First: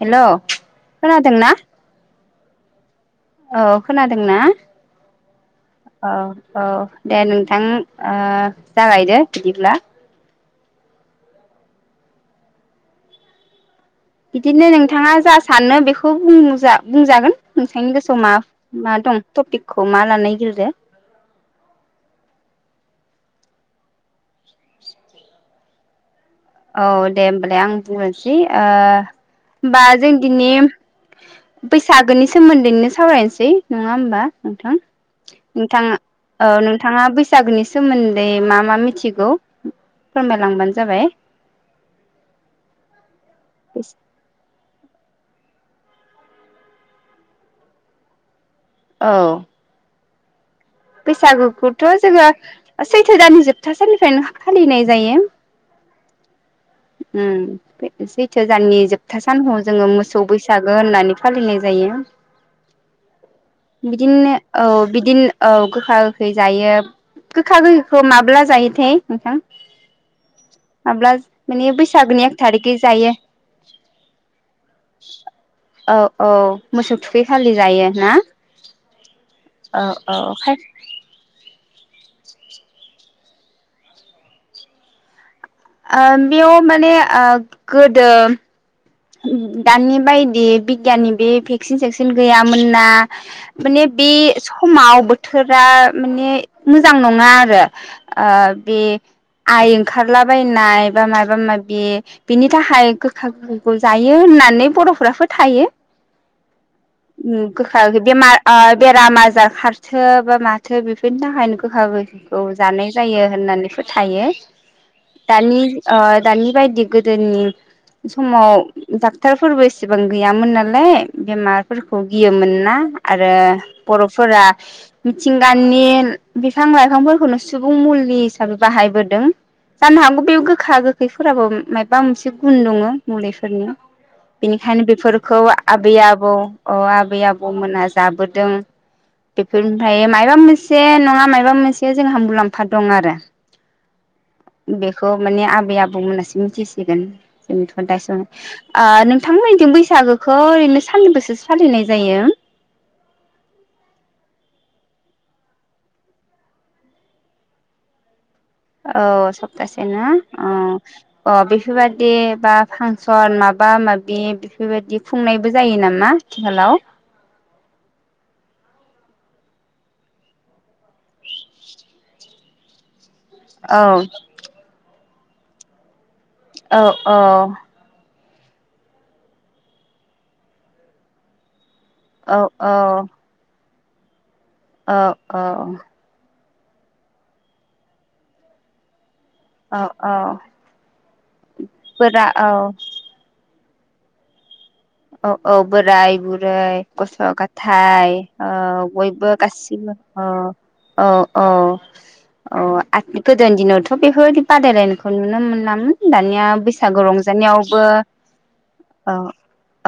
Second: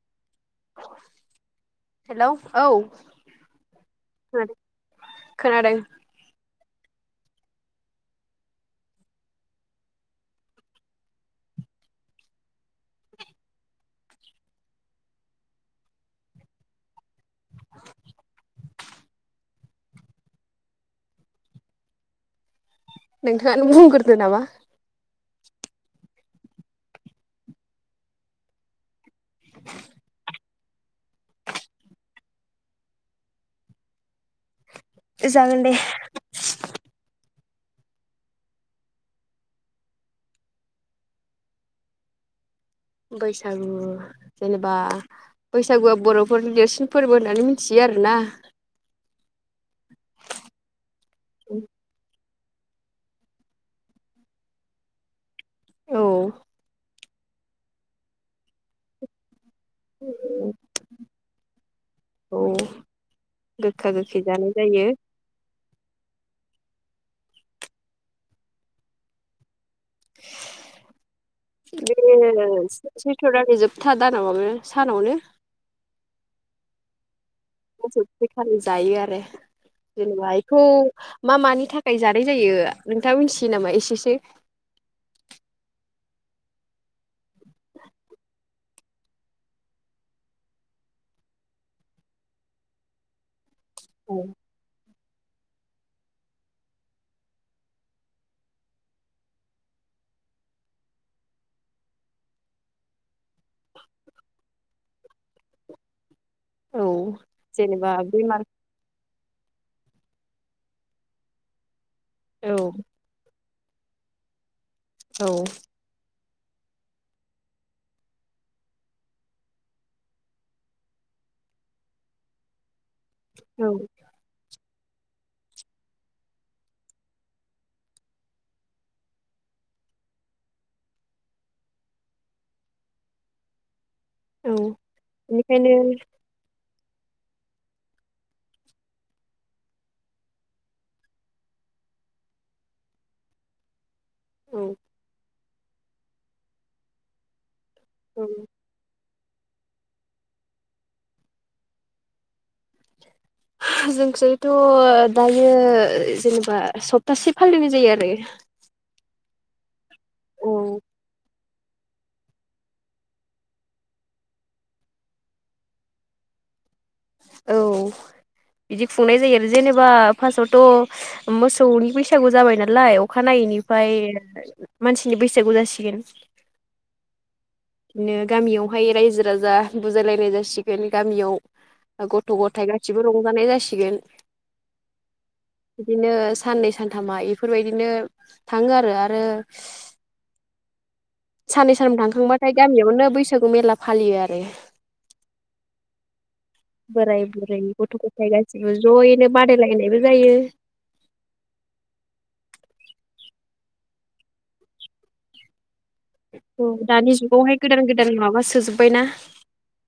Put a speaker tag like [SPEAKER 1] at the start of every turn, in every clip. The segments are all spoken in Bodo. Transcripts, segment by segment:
[SPEAKER 1] हेलौ खोनादोंना?
[SPEAKER 2] हेलौ औ
[SPEAKER 1] औ खोनादोंना
[SPEAKER 2] खोनादों खोनादों
[SPEAKER 1] औ औ दे नोंथां ओ जागायदो बिदिब्ला बिदिनो नोंथाङा जा सानो बेखौ बुंजा बुंजागोन नोंसांनि गोसोआव मा मा दं टपिकखौ मा लानो नागिरदो?
[SPEAKER 2] नोंथांङानो बुंग्रोदो नामा?
[SPEAKER 1] औ दे होमबालाय आं बुंग्रोनोसै ओ होमबा जों दिनिम बैसागोनि सोमोन्दैनो सावरायनोसै नङा होमबा नोंथां?
[SPEAKER 2] जागोन दे
[SPEAKER 1] नोंथां ओ नोंथाङा बैस सागोनि सोमोन्दै मा मा मिथिगौ फोरमायलांबानो जाबाय।
[SPEAKER 2] बैसागु जेनेबा बैसागुआ बर'फोरनि देरसिन फोरबो होननानै मिथियो आरोना।
[SPEAKER 1] औ। बैसागुखौथ' जोङो सैथो दान जोबथा साननिफ्रायनो फालिनाय जायो।
[SPEAKER 2] औ।
[SPEAKER 1] उम बे सैथो जाननि जोबथा सानखौ जोङो मोसौ बैसागो होननानै फालिनाय जायो।
[SPEAKER 2] औ गोखा गोखै
[SPEAKER 1] बिदिनो
[SPEAKER 2] जानाय
[SPEAKER 1] औ
[SPEAKER 2] जायो
[SPEAKER 1] बिदिनो औ गोखा गोखै जायो। गोखा गोखैखौ माब्ला जायोथाय नोंथां? माब्ला माने बैसागोनि एक
[SPEAKER 2] बे
[SPEAKER 1] थारिखै जायो।
[SPEAKER 2] सैथ्र' दाननि जोबथा दानाव माबा सानावनो
[SPEAKER 1] औ औ मोसौ बे खालि जायो
[SPEAKER 2] मोसौ
[SPEAKER 1] ना?
[SPEAKER 2] थुखैखालि जायो आरो
[SPEAKER 1] औ। औ खाय
[SPEAKER 2] [unintelligible] मा मानि थाख खाय जानाय जायो। जों नोंथाङा मिथियो नामा एसेसो?
[SPEAKER 1] ओ बेयाव माने ओ गोदो उम दानि बायदि बिगियाननि बे भेक्सिन सेेकसिन गैयामोन ना माने बे समाव बोथ थोरा माने मोजां नङा आरो। ओ बे आइ ओंखारलाबायनाय बा मायबा मायबि बेनि थाखाय गोखा गोखै खौ जायो होननानै बर'फ्रा फोथायो।
[SPEAKER 2] औ
[SPEAKER 1] उम गोखा बेमार ओ बेरामा आ जाखारथो बा माथो बेफोरनि थाखायनो गोखा गोखै खौ
[SPEAKER 2] औ
[SPEAKER 1] जानाय जायो होननानै फोथायो।
[SPEAKER 2] औ
[SPEAKER 1] दानि ओ दानि बायदि गोदोनि समाव उम डाक्टरफोरबो एसेबां गैयामोन नालाय बेमारफोरखौ गियोमोन ना आरो
[SPEAKER 2] औ
[SPEAKER 1] बर'फोरा मिथिंगानि बिफां लाइफांफोरखौनो सुबुं मुलि हिसाबै बाहायबोदों। जानो हागौ बे गोखा गोखैफोराबो मायबा मोनसे गुन दङो मुलि फोरनि
[SPEAKER 2] औ
[SPEAKER 1] बेनिखायनो बेफोरखौ
[SPEAKER 2] बेनिखायनो
[SPEAKER 1] आबै आबौ अ आबै आबौमोनहा जाबोदों बेफोरनिफ्राय मायबा मोनसे नंङा मायबा मोनसे जोंहा मुलाम्फा दं आरो।
[SPEAKER 2] औ
[SPEAKER 1] बेखौ माने आबै आबौ मोनासो मिथिसिगोन। एनथ दा सों
[SPEAKER 2] औ
[SPEAKER 1] ओ नोंथां मोननिजों बैसागोखौ ओरैनो सानबैसेसो फालिनाय जायो?
[SPEAKER 2] जोंनिथिंथ' दायो जेनेबा सप्तासे फालिनाय जायो आरो।
[SPEAKER 1] औ सप्तासे यो ना अ अ बेफोरबायदि बा फांसन माबा माबि बेफोरबायदि खुंनायबो जायो नामा आथिखालाव?
[SPEAKER 2] औ बिदि खुंनाय जायो आरो जेनेबा फास्ट आवथ' मोसौनि बैसागु जाबाय नालाय
[SPEAKER 1] औ
[SPEAKER 2] अखानायैनिफ्राय मानसि नि बैसागु जासिगोन।
[SPEAKER 1] औ औ।
[SPEAKER 2] बिदिनो गामियावहाय रायजो राजा बुजायलायनाय जासिगोन गामियाव गथ'
[SPEAKER 1] औ
[SPEAKER 2] गथाय गासिबो रंजानाय जासि गोन
[SPEAKER 1] औ औ।
[SPEAKER 2] साननै सानथामा इफोरबायदिनो थांङो आरो आरो
[SPEAKER 1] औ औ।
[SPEAKER 2] साननै साननाम
[SPEAKER 1] बोरा
[SPEAKER 2] थांखांबाथाय
[SPEAKER 1] औ
[SPEAKER 2] गामियावनो बैसागु मेला फालियो आरो।
[SPEAKER 1] औ औ बोराय बुर रै गथ'
[SPEAKER 2] बोराय बुरै गथ'
[SPEAKER 1] गाथाय
[SPEAKER 2] गथाय
[SPEAKER 1] औ
[SPEAKER 2] गासिबो ज'यैनो
[SPEAKER 1] बयबो गासिबो
[SPEAKER 2] बादायलायनायबो
[SPEAKER 1] अ
[SPEAKER 2] जायो
[SPEAKER 1] औ औ आ [unintelligible] गोदोनि दिनावथ' बेफोरबादि बादायलायनायखौ नुनो मोनामोन।
[SPEAKER 2] औ दानि जुगावहाय गोदान गोदान माबा सोजोबबायना।
[SPEAKER 1] औ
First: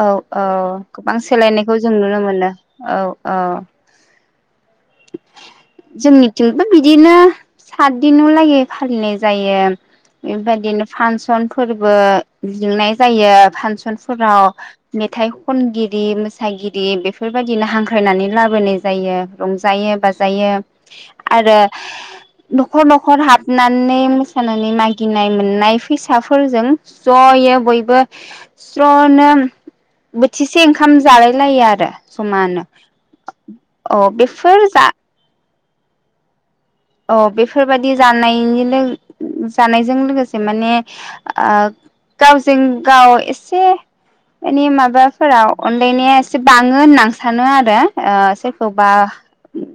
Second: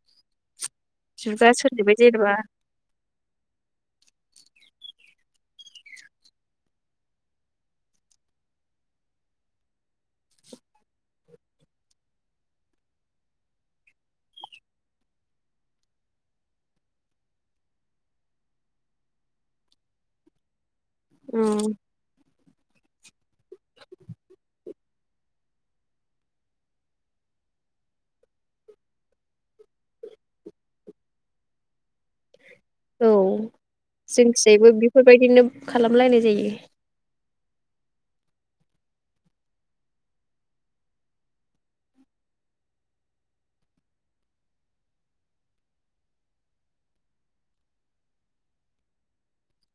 [SPEAKER 1] औ औ गोबां सोलायनायखौ जों नुनो
[SPEAKER 2] जेनेबा
[SPEAKER 1] मोनो औ औ। जोंनिथिंबो बिदिनो सात दिनाव लागै फालिनाय जायो बेबायदिनो फांसन फोरबो जुनाय जायो फांसनफोराव मेथाइ खनगिरि मोसागिरि बेफोरबादिनो हांख्रायनानै लाबोनाय जायो। रंजायो-बाजायो। आरो
[SPEAKER 2] उम
[SPEAKER 1] न' खर न'खर हाबनानै मोसानानै मागिनाय मोननाय फैसा फोरजों जयै बयबो ज्नो बोथिसे ओंखाम जालायलायो आरो जमानो।
[SPEAKER 2] औ
[SPEAKER 1] औ
[SPEAKER 2] जोंस
[SPEAKER 1] बेफोर
[SPEAKER 2] बो
[SPEAKER 1] जा
[SPEAKER 2] बिफोर बायदिनो नो खालामलायनाय जायो।
[SPEAKER 1] अ बेफोरबादि जानायनि लों जानायजों लोगोसे माने ओ गावजों गाव एसे माने माबा फोराव अनलायनाया एसे बाङो होनना सानो आरो ओ सोरखौबा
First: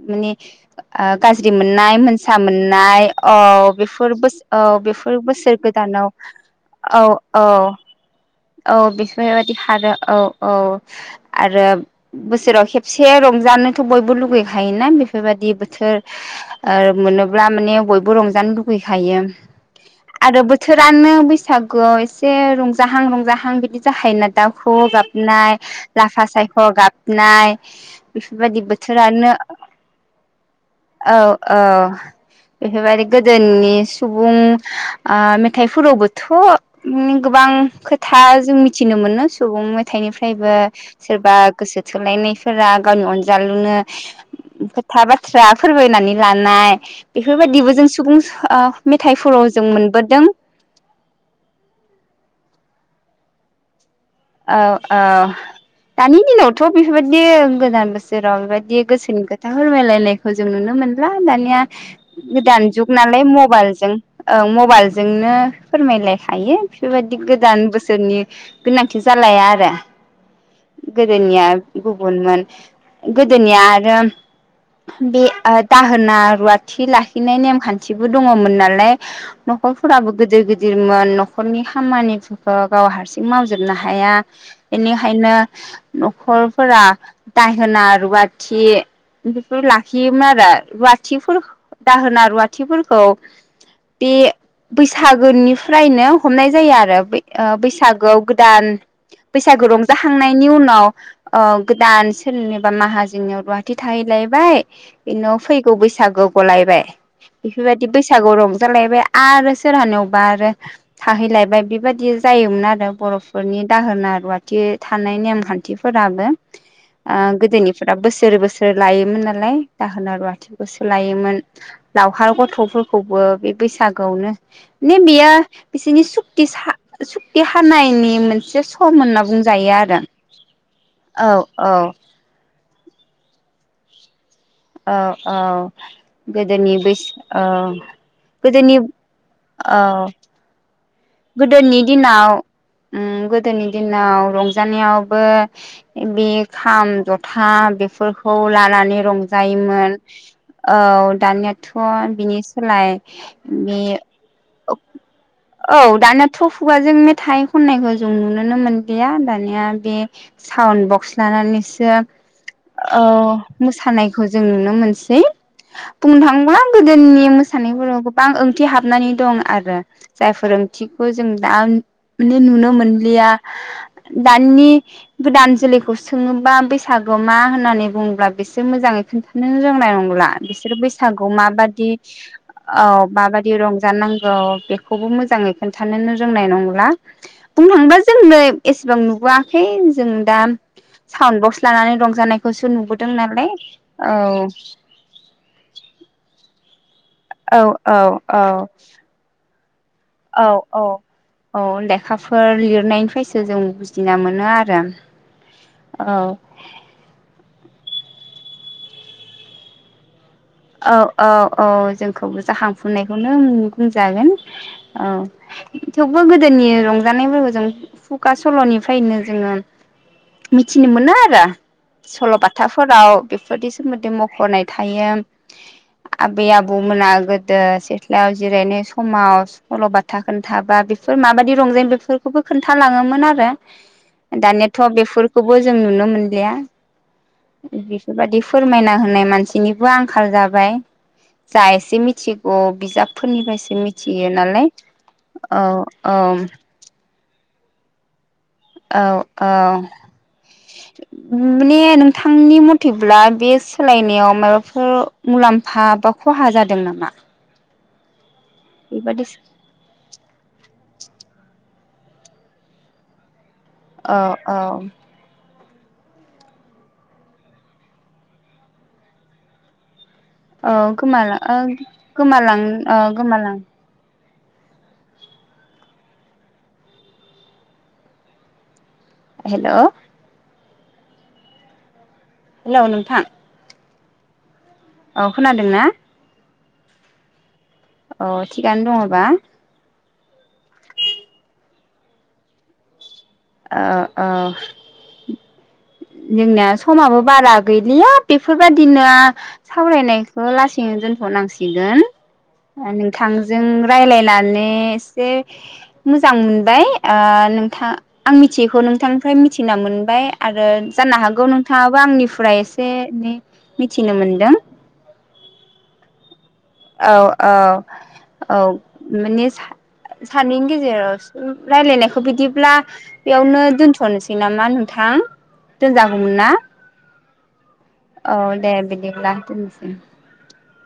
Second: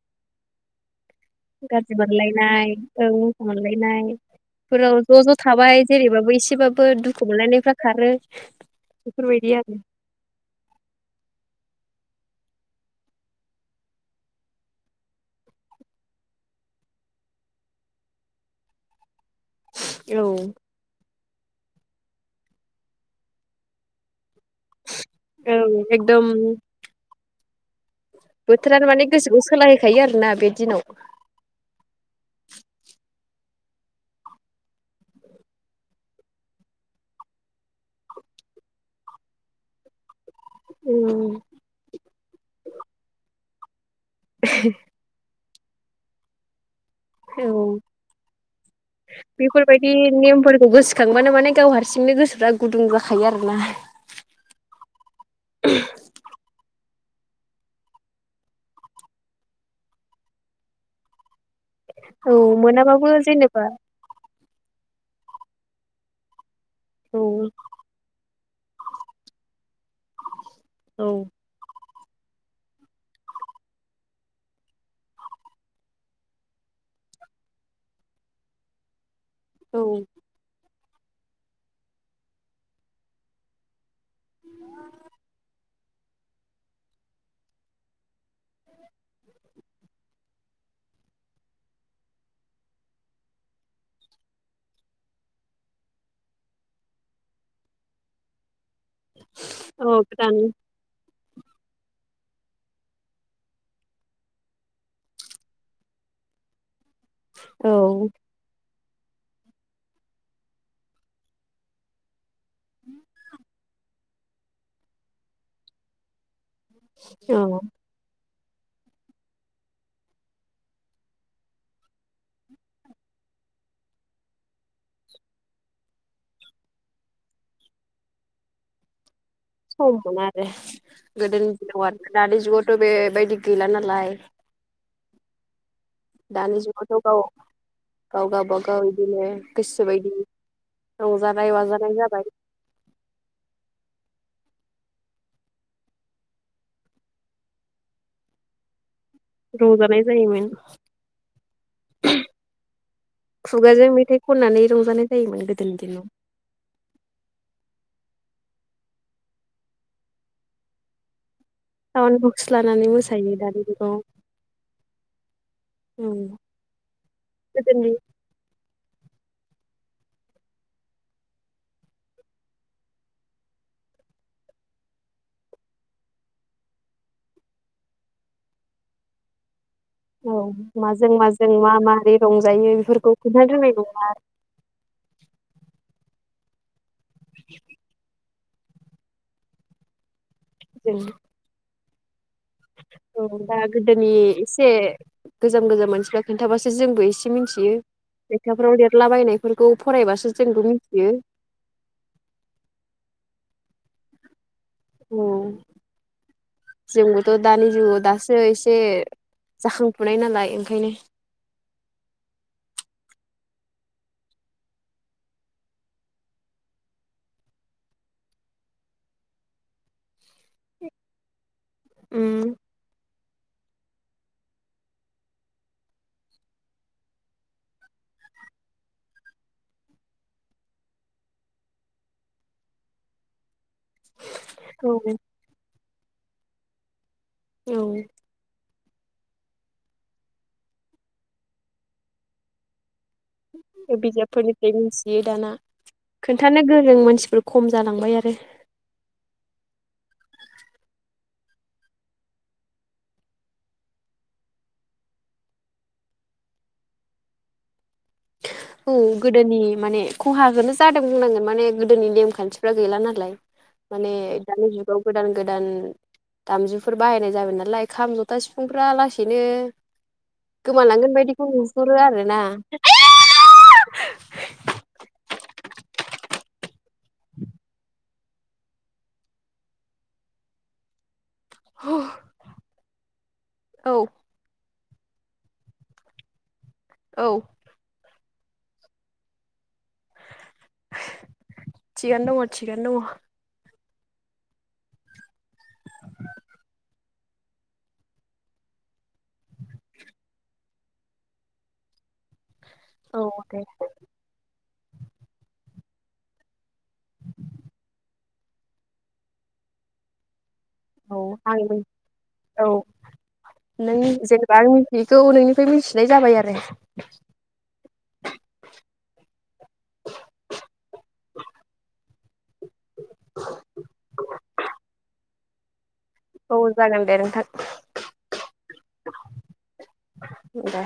[SPEAKER 1] माने ओ गाज्रि
[SPEAKER 2] गाज्रि
[SPEAKER 1] मोननाय मोनसा
[SPEAKER 2] मोनलायनाय
[SPEAKER 1] मोननाय
[SPEAKER 2] ओं दुखु
[SPEAKER 1] औ
[SPEAKER 2] मोनलायनाय
[SPEAKER 1] बेफोर बोस औ
[SPEAKER 2] फोराव
[SPEAKER 1] बेफोर
[SPEAKER 2] ज' ज'
[SPEAKER 1] बोसोर
[SPEAKER 2] थाबाय
[SPEAKER 1] गोदानाव
[SPEAKER 2] जेरैबाबो एसेबाबो
[SPEAKER 1] औ
[SPEAKER 2] दुखु
[SPEAKER 1] औ
[SPEAKER 2] मोनलायनायफ्रा खारो।
[SPEAKER 1] औ बेफोरबायदि खारो औ औ आरो रो बोसोराव खेबसे रंजानोथ' बयबो लुगै खायोना बेफोरबादि बोथोर ओ मोनोब्ला माने बयबो रंजानो लुगैखायो। आरो बोथोरानो बैस सागुआव एसे रंजाहां रं जाहां बिदि जाखायोना दाव खौवौ गा
[SPEAKER 2] औ एकदम
[SPEAKER 1] बेफोरबायदि
[SPEAKER 2] माने
[SPEAKER 1] बोथोरानो
[SPEAKER 2] गोसोखौ सोलायहोखायो आरोना बे दिनाव
[SPEAKER 1] औ औ। बेफोरबायदि गोदोनि सुबुं ओ मेथाइफोरावबोथ' गोबां खो था जों मिथिनो मोनो सुबुं मेथाइनि फायबो
[SPEAKER 2] उम
[SPEAKER 1] सोरबा गोसो थोलायनायफोरा गावनि अनजालु नो खोथा बाथ्रा फोरमायनानै लानाय
[SPEAKER 2] औ
[SPEAKER 1] बेफोरबायदिबो जों सुबुं ओ मेथाइफोराव जों
[SPEAKER 2] बेफोरबायदि
[SPEAKER 1] मोनबोदों
[SPEAKER 2] नेमफोरखौ गोसोखांबानो माने गाव हारसिंनो गोसोफ्रा गुदुं जाखायो आरोना।
[SPEAKER 1] औ औ दानि दिनावथ' बे फोरबायदि गोदान बोसोराव बेबायदि गोसोनि खोथा फोरमायलायनायखौ जों नुनो मोनला दानिया
[SPEAKER 2] औ
[SPEAKER 1] गोदान जुग
[SPEAKER 2] मोनाबाबो
[SPEAKER 1] नालाय
[SPEAKER 2] जेनेबा
[SPEAKER 1] मबाइल जों ओं म बायलजोंनो फोरमायलायखायो। बेफोरबायदि
[SPEAKER 2] औ
[SPEAKER 1] गोदान बोसोरनि गोनां लाया आरो
[SPEAKER 2] औ
[SPEAKER 1] गोदोनिया गुबुनमोन गोदोनिया आरो बे ओ दाहोना रुवाथि लाखिनाय नेमखान्थिबो दङमोन नालाय।
[SPEAKER 2] औ
[SPEAKER 1] नखरफोराबो गोदोर गो गिदिरमोन न'खरनि खामानिफोरखौ गाव हारसिं मावजोबनो हाया बेनि खायनो न'खरफोरा दाहोना रुवा थि लाखियोमोन आरो रुवाथिफोर दाहोना रुवाथिफोरखौ बे बैसागोनिफ्रायनो हमनाय जायो आरो ओ बैसागोआव गोदान बैसागु रंज
[SPEAKER 2] औ गोदान
[SPEAKER 1] खांनायनि उनाव अ गोदान सोरनिबा माहाजोननियाव रुवाथि थाहैलायबाय बिनाव फैगौ बैसागुआव गलायबाय।
[SPEAKER 2] औ
[SPEAKER 1] बेफोरबायदि बैसागु रं जालायबाय आरो सोरहानियावबा आरो थाहैलायबाय बेबायदि जायोमोन आरो बर'फोरनि दाहोना रुवाथि थानाय नेमखान्थिफोराबो। ओ
[SPEAKER 2] औ
[SPEAKER 1] गोदोनिफोरा बोसोर बोसोर सो लायोमोन नालाय दाहोना रुवाथिखौसो लायोमोन, लावखार गथ'फोरखौबो बे बैसागोआवनो मे बेयो बिसोरनि सुत सुक्ति हानायनि मोनसे सम होनना बुं
[SPEAKER 2] सममोन आरो गोदोनि
[SPEAKER 1] औ
[SPEAKER 2] दिनाव आरो दानि जुगावथ' बेबायदि गैला नालाय
[SPEAKER 1] औ औ।
[SPEAKER 2] दानि
[SPEAKER 1] गोदोनि
[SPEAKER 2] जुगावथ'
[SPEAKER 1] बैस
[SPEAKER 2] गाव
[SPEAKER 1] औ
[SPEAKER 2] गाव
[SPEAKER 1] गोदोनि
[SPEAKER 2] गावबागाव बिदिनो
[SPEAKER 1] औ
[SPEAKER 2] गोसो बायदि
[SPEAKER 1] गोदोनि दिनाव ओम गोदोनि दिन आव रंजानायावबो बे खाम जथा बेफोरखौ लानानै रंजायोमोन
[SPEAKER 2] रंजानाय जायोमोन
[SPEAKER 1] औ दानियाथ' बिनि सोलाय बे
[SPEAKER 2] खुगाजों मेथाइ खननानै रंजानाय जायोमोन गोदोनि
[SPEAKER 1] औ
[SPEAKER 2] दिनाव
[SPEAKER 1] दानियाथ' खुगाजों मेथाइ खननायखौ जों नुुनोनो मोनलिया दानिया बे साउन्द बक्स लानानै सो
[SPEAKER 2] साउन्ड बक्स लानानै
[SPEAKER 1] औ
[SPEAKER 2] मोसायो दानि जुगाव
[SPEAKER 1] मोसानायखौ जों नुनो मोनसै बुंनो थाङोबा गोदोनि
[SPEAKER 2] गोदोनि
[SPEAKER 1] मोसानायफोराव गोबां ओंथि हाब हाबनानै दं आरो। जाय फोरोंथिखौ जों दा माने नुनो मोनलिया। दानि गोदान जोलैखौ सोङोबा बैसागोआ मा होननानै बुङोब्ला बिसोर मोजाङै खोन्थानो रोंनाय नंला
[SPEAKER 2] औ
[SPEAKER 1] बिसोर
[SPEAKER 2] माजों
[SPEAKER 1] बैसागु
[SPEAKER 2] माजों मा
[SPEAKER 1] माबादि
[SPEAKER 2] मारै रंजायो
[SPEAKER 1] औ
[SPEAKER 2] बेफोरखौ खोन्थानो
[SPEAKER 1] माबादि
[SPEAKER 2] रोंनाय नङा
[SPEAKER 1] रंजानांगौ बे मोजाङै खोनथानो रोंनाय नंला। बुंनो थांबा जोंनो एसेबां नुबोआखै। जों दा
[SPEAKER 2] जों
[SPEAKER 1] साउन्ड बक्स लानानै रंजानाय
[SPEAKER 2] औ दा गोदोनि एसे गोजाम गोजाम मानसिफ्रा खिन्थाबासो जोंबो एसे
[SPEAKER 1] औ
[SPEAKER 2] मिथियो,
[SPEAKER 1] औ
[SPEAKER 2] लेखाफ्राव
[SPEAKER 1] औ
[SPEAKER 2] लिरला बायनाय फोरखौ
[SPEAKER 1] औ औ औ लेखाफोर लिरनायनिफ्रायसो जों बुजिना मोनो आ
[SPEAKER 2] औ जोंबोथ' दानि जुगाव दा सो एसे जाखांफुनाय नालाय ओंखायनो
[SPEAKER 1] औ औ औ जोंखौबो जाखांफुनायखौनो ओं बुंजागोन। औ थेवबो गोदोनि रंजानायफोरखौ जों खुगा सल'निफ्रायनो जोङो मिथिनो मोनो आरो सल'बाथाफोराव बेफोरनि सोमोन्दै मख'नाय थायो। आबै आबौमोना गोदो सिथ्लायाव जिरायनाय समाव सल'बाथा खोन्थाबा बेफोर माबायदि रंजायो बेफोरखौबो खोन्थालाङोमोन आरो। दानियाथ'
[SPEAKER 2] औ
[SPEAKER 1] बेफोरखौबो जों नुनो मोनलिया। बेफोरबादि फोर मायना होनाय मानसिनिबो आं खाल जाबाय जा एसे मिथिगौ बिजाब
[SPEAKER 2] बिजाबफोरनिफ्राय मिथियो दाना
[SPEAKER 1] औ औ
[SPEAKER 2] खोन्थानो गोरों मानसिफोर खम जालांबाय आरो
[SPEAKER 1] औ औ माने नोंथांनि मथेब्ला बे सोलायनायाव माबाफोर मुलाम्फा बा खहा जादों नामा?
[SPEAKER 2] औ
[SPEAKER 1] बेबादि
[SPEAKER 2] गोदोनि माने खहाखोनो जादों बुंनांगोन माने गोदोनि नेमखान्थिफ्रा गैला नालाय। माने
[SPEAKER 1] औ
[SPEAKER 2] दानि
[SPEAKER 1] औ
[SPEAKER 2] जुगाव गोदान गो दान दामजुफोर बाहायनाय जाबाय नालाय खाम जथा सिफुंफोरा लासैनो।
[SPEAKER 1] औ
[SPEAKER 2] गोमालांगोन
[SPEAKER 1] गोमालां
[SPEAKER 2] बायदिखौ नुहुरो आरोना
[SPEAKER 1] गोमालां अ गोमालां।
[SPEAKER 2] [unintelligible]
[SPEAKER 1] हेलौ।
[SPEAKER 2] ह।
[SPEAKER 1] हेलौ नोंथां।
[SPEAKER 2] औ।
[SPEAKER 1] औ खोनादों ना?
[SPEAKER 2] औ।
[SPEAKER 1] अ थिगानो दङ'बा।
[SPEAKER 2] थिगानो दङ' थिगानो दङ'।
[SPEAKER 1] ओ ओ। जोंनिया समाबो बारा गैलिया बेफोरबायदिनो। सावरायनायखौ लास [unintelligible] नो दोनथ' नांसिगोन।
[SPEAKER 2] दङ औ दे
[SPEAKER 1] नोंथांजों रायलायनानै एसे। मोजां मोनबाय ओ नोंथां आं मिथियैखौ नोंथांनिफ्राय मिथिना मोनबाय आरो जानो
[SPEAKER 2] औ
[SPEAKER 1] हागौ
[SPEAKER 2] आं
[SPEAKER 1] नोंथाङाबो आंनिफ्राय
[SPEAKER 2] औ
[SPEAKER 1] एसे एनै
[SPEAKER 2] नों
[SPEAKER 1] मिथिनो मोनदों
[SPEAKER 2] जेनेबा आं मिथियैखौ नोंनिफ्राय मिथिनाय जाबाय आरो।
[SPEAKER 1] औ औ औ माने सानैनि गेजेराव रायलायनायखौ। बिदि। ब्ला बेयावनो दोन्थ'नोसै नामा नोंथां? दोनजागौमोन ना
[SPEAKER 2] औ जागोन दे नोंथां।
[SPEAKER 1] औ दे बिदि ला दोननोसै।
[SPEAKER 2] दे।